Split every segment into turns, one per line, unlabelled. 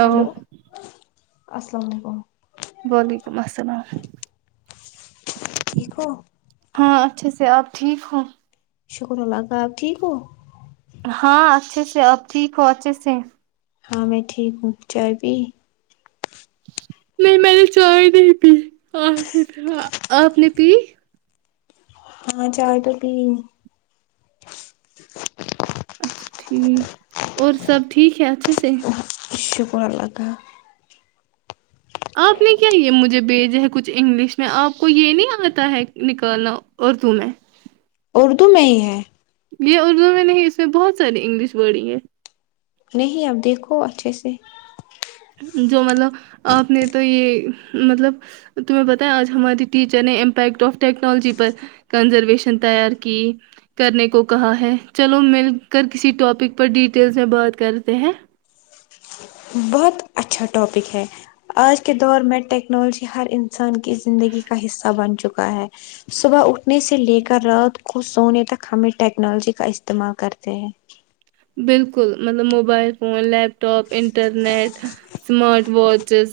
hello السلام علیکم
وعلیکم السلام
ٹھیک ہو
ہاں اچھے سے آپ ٹھیک ہو
شکر اللہ کا آپ ٹھیک ہو
ہاں اچھے سے آپ ٹھیک ہو اچھے سے
ہاں میں ٹھیک ہوں چائے پی
نہیں میں نے چائے نہیں پی آ آپ نے پی
ہاں چائے تو پی
اچھا ٹھیک اور سب ٹھیک ہے اچھے سے
شکر اللہ کا
آپ نے کیا یے مجھے بھیج ہے کچھ انگلش میں آپ کو یے نہیں آتا ہے نکالنا اردو میں
اردو میں ہی ہے
یے اردو میں نہیں اس میں بہت ساری انگلش ورڈ ہی ہیں
نہیں اب دیکھو اچھے سے
جو مطلب آپ نے تو یے مطلب تمہیں بتائیں آج ہماری ٹیچر نے امپیکٹ آف ٹیکنالوجی پر کنزرویشن تیار کی کرنے کو کہا ہے چلو مل کر کسی ٹاپک پر ڈیٹیلس میں بات کرتے ہیں
بہت اچ اچھا ٹاپک ہے آج کے دور میں ٹیکنالوجی ہر انسان کی زندگی کا حصہ بن چکا ہے صبح اٹھنے سے لے کر رات کو سونے تک ہمیں ٹیکنالوجی کا استعمال کرتے ہیں
بالکل مطلب mobile phone laptop internet smart watches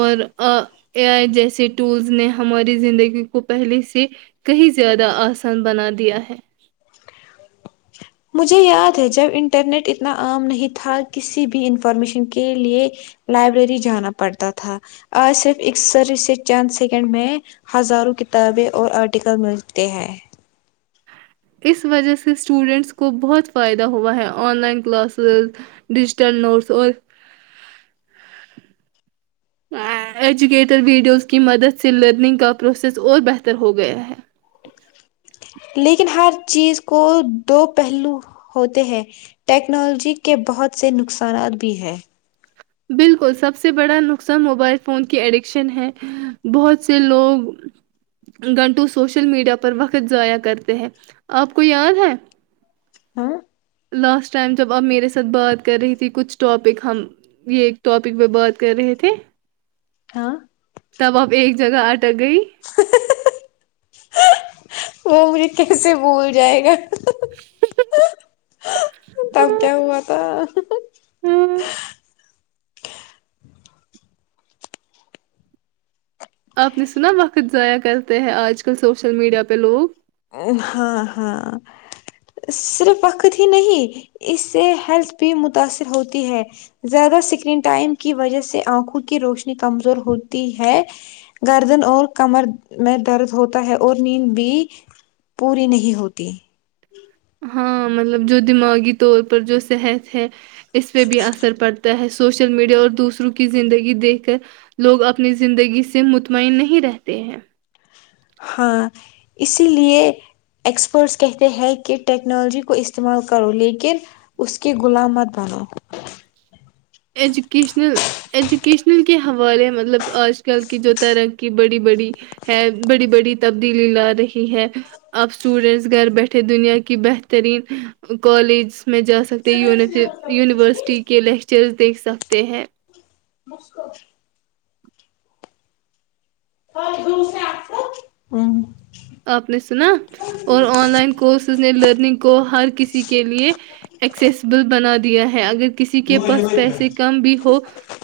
اور آ اے آئی جیسے ٹولز نے ہماری زندگی کو پہلے سے کہیں زیادہ آسان بنا دیا ہے
مجھے یاد ہے جب انٹرنیٹ اتنا عام نہیں تھا کسی بھی انفارمیشن کے لیے لائبریری جانا پڑتا تھا اور صرف اک سر سے چند سیکنڈ میں ہزاروں کتابیں اور آرٹیکل ملتے ہیں
اس وجہ سے اسٹوڈنٹس کو بہت فائدہ ہوا ہے online classes digital notes اور ایجوکیٹیڈ ویڈیوز کی مدد سے لرننگ کا پروسیس اور بہتر ہو گیا ہے
لیکن ہر چیز کو دو پہلو ہوتے ہیں ٹیکنالوجی کے بہت سے نقصانات بھی ہیں
بالکل سب سے بڑا نقصان موبائل فون کی ایڈکشن ہے بہت سے لوگ گھنٹوں سوشل میڈیا پر وقت ضائع کرتے ہیں آپ کو یاد ہے
ہاں
لاسٹ ٹائم جب آپ میرے ساتھ بات کر رہی تھی کچھ ٹاپک ہم یے ایک ٹاپک میں بات کر رہے تھے
ہاں
تب آپ ایک جگہ اٹک گئی
وہ مجھے کیسے بھول جائے گا تب کیا ہوا تھا
ہوں
[inaudible]
آپ نے سنا وقت ضائع کرتے ہیں آج کل سوشل میڈیا پہ لوگ
ہاں ہاں صرف وقت ہی نہیں اس سے ہیلتھ بھی متاثر ہوتی ہے زیادہ اسکرین ٹائم کی وجہ سے آنکھوں کی روشنی کمزور ہوتی ہے گردن اور کمر میں درد ہوتا ہے اور نیند بھی پوری نہیں ہوتی
ہاں مطلب جو دماغی طور پر جو صحت ہے اس پہ بھی اثر پڑ تا ہے سوشل میڈیا اور دوسروں کی زندگی دیکھ کر لوگ اپنی زندگی سے مطمعین نہیں رہتے ہیں
ہاں اسی لیے اییکسپرٹس کہتے ہیں کہ ٹیکنالوجی کو استعمال کرو لیکن اس کی غلام مت بنو
ایجوکیشنل ایجوکیشنل کے حوالے مطلب آج کل کی جو ترقی کی بڑی بڑی ہے بڑی بڑی تبدیلی لا رہی ہے اب اسٹوڈینٹس گھر بیٹھے دنیا کی بہترین کالج میں جا سکتے یونیوس یونیورسٹی کے لیکچرز دیکھ سکتے ہیں
مسکو
آپ نے سنا اور آن لائن کورسز نے لرننگ کو ہر کسی کے لیے ایکسیسیبل بنا دیا ہے اگر کسی کے پاس پیسے کم بھی ہو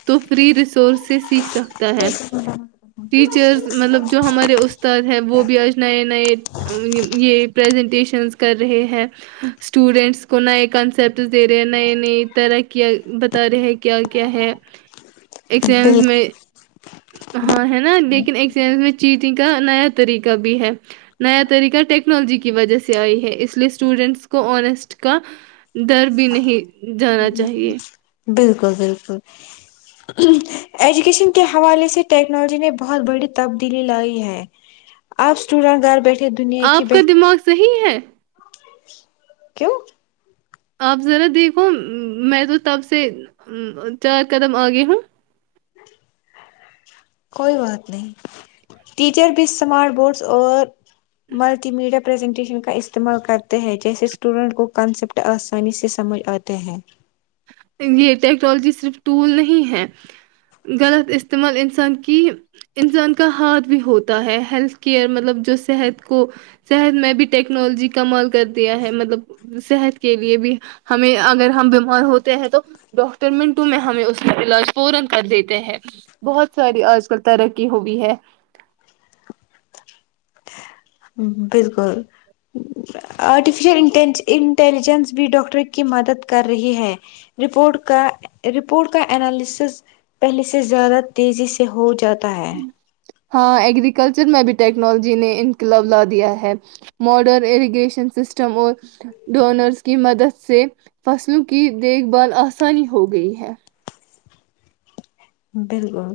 تو فری ریسورس سے سیکھ سکتا ہے ٹیچرز مطلب جو ہمارے استاد ہے وہ بھی آج نئے نئے یہ پریزنٹیشنز کر رہے ہیں اسٹوڈینٹس کو نئے کنسپٹ دے رہے نئے نئی طرح کیا بتا رہے ہیں کیا کیا ہے ایگزیمز
بال
میں ہاں ہے نا لیکن ایگزامز چیٹنگ کا نیا طریقہ بھی ہے نیا طریقہ ٹیکنالوجی کی وجہ سے آئی ہے اس لیے اسٹوڈینٹس کو آنیسٹ کا ڈر بھی نہیں جانا چاہیے
بالکل بالکل ایجوکیشن کے حوالے سے ٹیکنالوجی نے بہت بڑی تبدیلی لائی ہے آپ اسٹوڈینٹ گھر بیٹھے دنیا کی
آپ
بہ
کا دماغ صحیح ہے
کیوں
آپ ذرا دیکھو م میں تو تب سے م چار قدم آگے ہوں
کوئی بات نہیں ٹیچر بھی اسمارٹ بورڈس اور ملٹی میڈیا پرریزنٹیشن کا استعمال کرتے ہیں جیسے اسٹوڈنٹ کو کنسپٹ آسانی سے سمجھ آتے ہیں
یہ ٹیکنالوجی صرف ٹول نہیں ہے غلط استعمال انسان کی انسان کا ہاتھ بھی ہوتا ہے ہیلتھ کیئر مطلب جو صحت کو صحت میں بھی ٹیکنالوجی کمال کر دیا ہے مطلب صحت کے لیے بھی ہمیں اگر ہم بیمار ہو تے ہیں تو ڈاکٹر منٹوں میں ہمیں اس کا علاج فورں کر دیتے ہیں بہت ساری آج کل ترقی ہوئی ہے
بالکل آرٹیفشل انٹین ان انٹیلیجنس بھی ڈاکٹر کی مدد کر رہی ہے رپورٹ کا رپورٹ کا انالسس پہلے سے زیادہ تیزی سے ہو جاتا ہے
ہاں ایگریکلچر میں بھی ٹیکنالوجی نے انقلاب لا دیا ہے ماڈرن اریگیشن سسٹم اور ڈونرس کی مدد سے فصلوں کی دیکھ بھال آسانی ہو گئی ہے
بالکل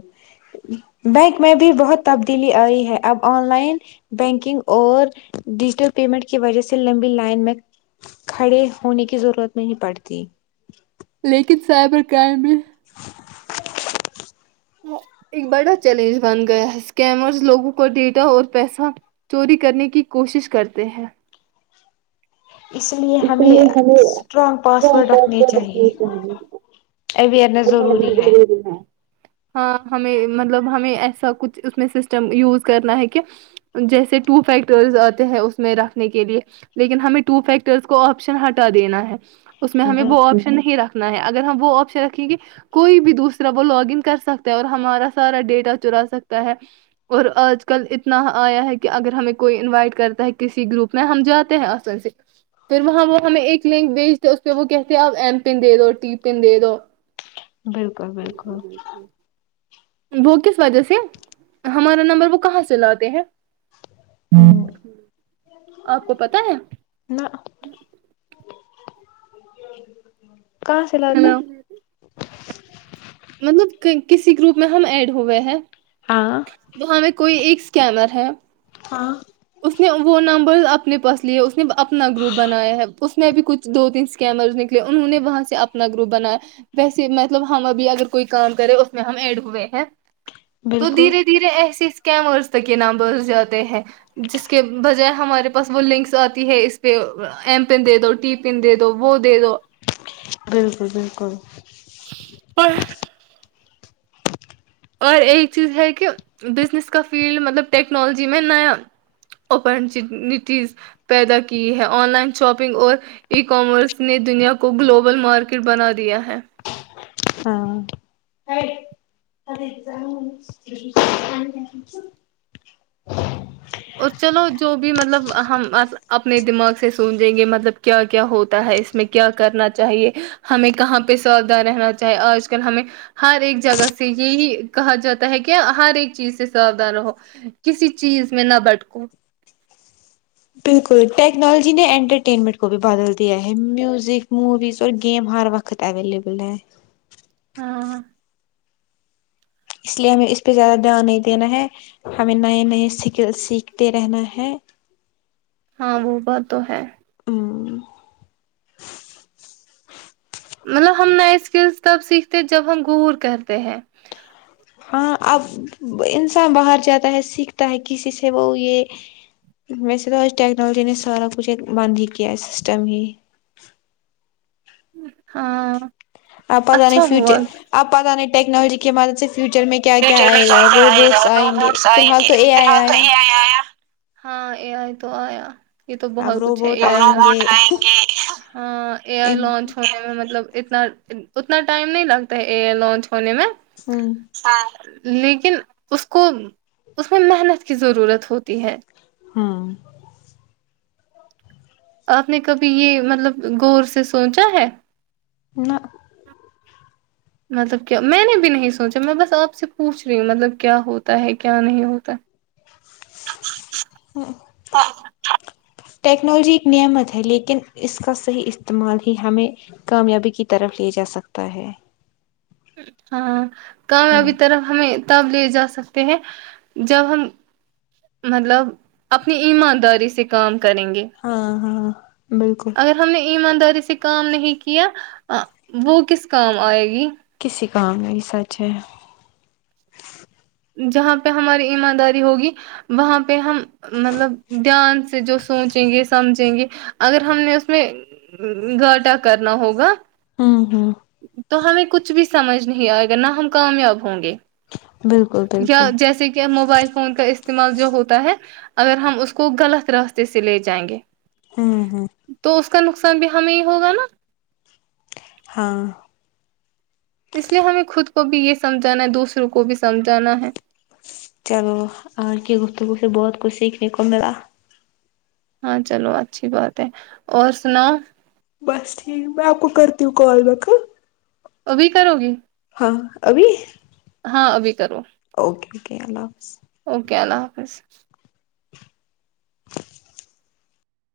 بینک میں بھی بہت تبدیلی آئی ہے اب آن لائن بینکنگ اور ڈیجیٹل پیمنٹ کی وجہ سے لمبی لائن میں کھڑے ہونے کی ضرورت نہیں پڑتی
لیکن سائبر کرائم بھی ایک بڑا چیلنج بن گیا ہے اسکمر لوگوں کو ڈیٹا اور پیسہ چوری کرنے کی کوشش کرتے ہیں اس
ہمیں
لیے ہمیں
اسٹرانگ پاسورڈ رکھنے چاہیے
[unintelligible] اور رہنا ضروری ہے ہاں ہمیں مطلب ہمیں ایسا کچھ اس میں سسٹم یوز کرنا ہے کہ جیسے ٹو فیکٹرز آتے ہیں اس میں رکھنے کے لیے لیکن ہمیں ٹو فیک ٹرز کو آپشن ہٹا دینا ہے اس میں ہمیں
بال
وہ آپشن نہیں رکھنا ہے اگر ہم وہ آپشن رکھیں گے کوئی بھی دوسرا پر لاگن کر سکتا ہے اور ہمارا سارا ڈیٹا چرا سکتا ہے اور آج کل اتنا آیا ہے کہ اگر ہمیں کوئی انوائٹ کرتا ہے کسی گروپ میں ہم جاتے ہیں اسان سے پھر وہاں وہ ہمیں ایک لنک بھیجتے اس پے وہ کہتے ہیں آپ ایم پن دے دو ٹی پن دے دو
بالکل بالکل
وہ کس وجہ سے ہمارا نمبر وہ کہاں سے لاتے ہیں
ہمم
آپ کو پتہ ہے
نہ کہاں سے لاتے
ہیلو مطلب کسی گروپ میں ہم ایڈ ہوئے ہیں
ہاں
وہاں میں کوئی ایک کیمر ہے
ہاں
اس نے وہ نمبر اپنے پاس لیے اس نے اپنا گروپ بنایا ہے اس میں بھی کچھ دو تین اسکیمرز نکلے انہوں نے وہاں سے اپنا گروپ بنایا ویسے مطلب ہم ابھی اگر کوئی کام کرے اس میں ہم ایڈ ہوئے ہیں تو
بالکل
دھیرے دھیرے ایسے اسکیمرس تک یے نامبرس جاتے ہیں جس کے بجائے ہمارے پاس وہ لنکس آتی ہے اس پے ایم پن دے دو ٹی پن دے دو وہ دے دو
بالکل بالکل
اور اور ایک چیز ہے کہ بزنس کا فیلڈ مطلب ٹیکنالوجی میں نیا اپارچنیٹیز پیدا کی ہے آن لائن شاپنگ اور ای کامرس نے دنیا کو گلوبل مارکیٹ بنا دیا ہے
ہاں
اور چلو جو بھی مطلب ہم اپنے دماغ سے سوچیں گے مطلب کیا کیا ہوتا ہے اس کیا کرنا چاہیے ہمیں کہاں پے ساودھان رہنا چاہیے آج کل ہمیں ہر ایک جگہ سے یہی کہا جاتا ہے کہ ہر ایک چیز سے ساودان رہو کسی چیز میں نہ بٹکوں
بالکل ٹیکنالوجی نے انٹرٹینمنٹ کو بھی بدل دیا ہے میوزک موویز اور گیم ہر وقت قت اویلیبل ہے
ہاں
اس لیے ہمیں اس پے زیادہ دھیان نہیں دینا ہے ہمیں نئے نئے سکل سیکھتے رہنا ہے
ہاں وہ بات تو ہے
ہمم
مطلب ہم نئے اسکلس تب سیکھتے جب ہم گور کرتے ہیں
ہاں اب انسان باہر جاتا ہے سیکھتا ہے کسی سے وہ یے ویسے تو آج ٹیکنالوجی نے سارا کچھ ایک بند ہی کیا ہے سسٹم ہی
ہاں
اب پتہ نہیں
اچھا ہوا
فیوچر اب پتہ نہیں ٹیکنالوجی کی مدد سے فیوچر میں کیا
فیوچر میں
آئے
کیا
گا
کیا آئے گا
روبوٹس آئیں گے
روبوٹس
فی
آئیں
الحال
گے
تو اے
فی
آئی
الحال تو
آیا
اے ائی آیا ہاں اے آئی تو آیا یے تو بہت
اب
کچھ ہے
روبوٹ
اب
آئیں
روبوٹ
گے
ائیں گے ہاں اے
ہ
ائی لانچ ہونے میں مطلب اتنا اتنا ٹائم نہیں لگتا ہے اے ائی لانچ ہونے میں
ہمم
لیکن اس کو اس میں محنت کی ضرورت ہوتی ہے
ہمم
آپ نے کبھی یے مطلب غور سے سوچا ہے
نا
مطلب کیا میں نے بھی نہیں سوچا میں بس آپ سے پوچھ رہی ہوں مطلب کیا ہوتا ہے کیا نہیں ہوتا ہاں
ٹیکنالوجی ایک نعمت ہے لیکن اس کا صحیح استعمال ہی ہمیں کامیابی کی طرف لے جا سکتا ہے
ہاں
ہوں
کامیابی طرف ہمیں تب لے جا سکتے ہیں جب ہم مطلب اپنی ایمانداری سے کام کریں گے
ہاں ہاں بالکل
اگر ہم نے ایمانداری سے کام نہیں کیا وہ کس کام آئے گی
کسی کام میں سچ ہے
جہاں پے ہماری ایمانداری ہوگی وہاں پے ہم مطلب دھیان سے جو سوچیں گے سمجھیں گے اگر ہم نے اس میں گھاٹا کرنا ہوگا
ہمم ہمم
تو ہمیں کچھ بھی سمجھ نہیں آئے گا نہ ہم کامیاب ہوں گے
بالکل
یا
بالکل
جیسے کہ موبائل فون کا استعمال جو ہوتا ہے اگر ہم اس کو غلط راستے سے لے جائیں گے
ہمم ہمم
تو اس کا نقصان بھی ہمیں ہی ہوگا نا
ہاں
اس لیے ہمیں خود کو بھی یے سمجھانا ہے دوسروں کو بھی سمجھانا ہے
چلو آج کے گفتگو سے بہت کچھ سیکھنے کو میلا
ہاں چلو اچھی بات ہے اور سناؤ
بس ٹھیک میں آپ کو کرتی ہوں کال بیک ہاں
ابھی کرو گی
ہاں ابھی
ہاں ابھی کرو
اوکے اوکے اللہ حافظ
اوکے اللہ حافظ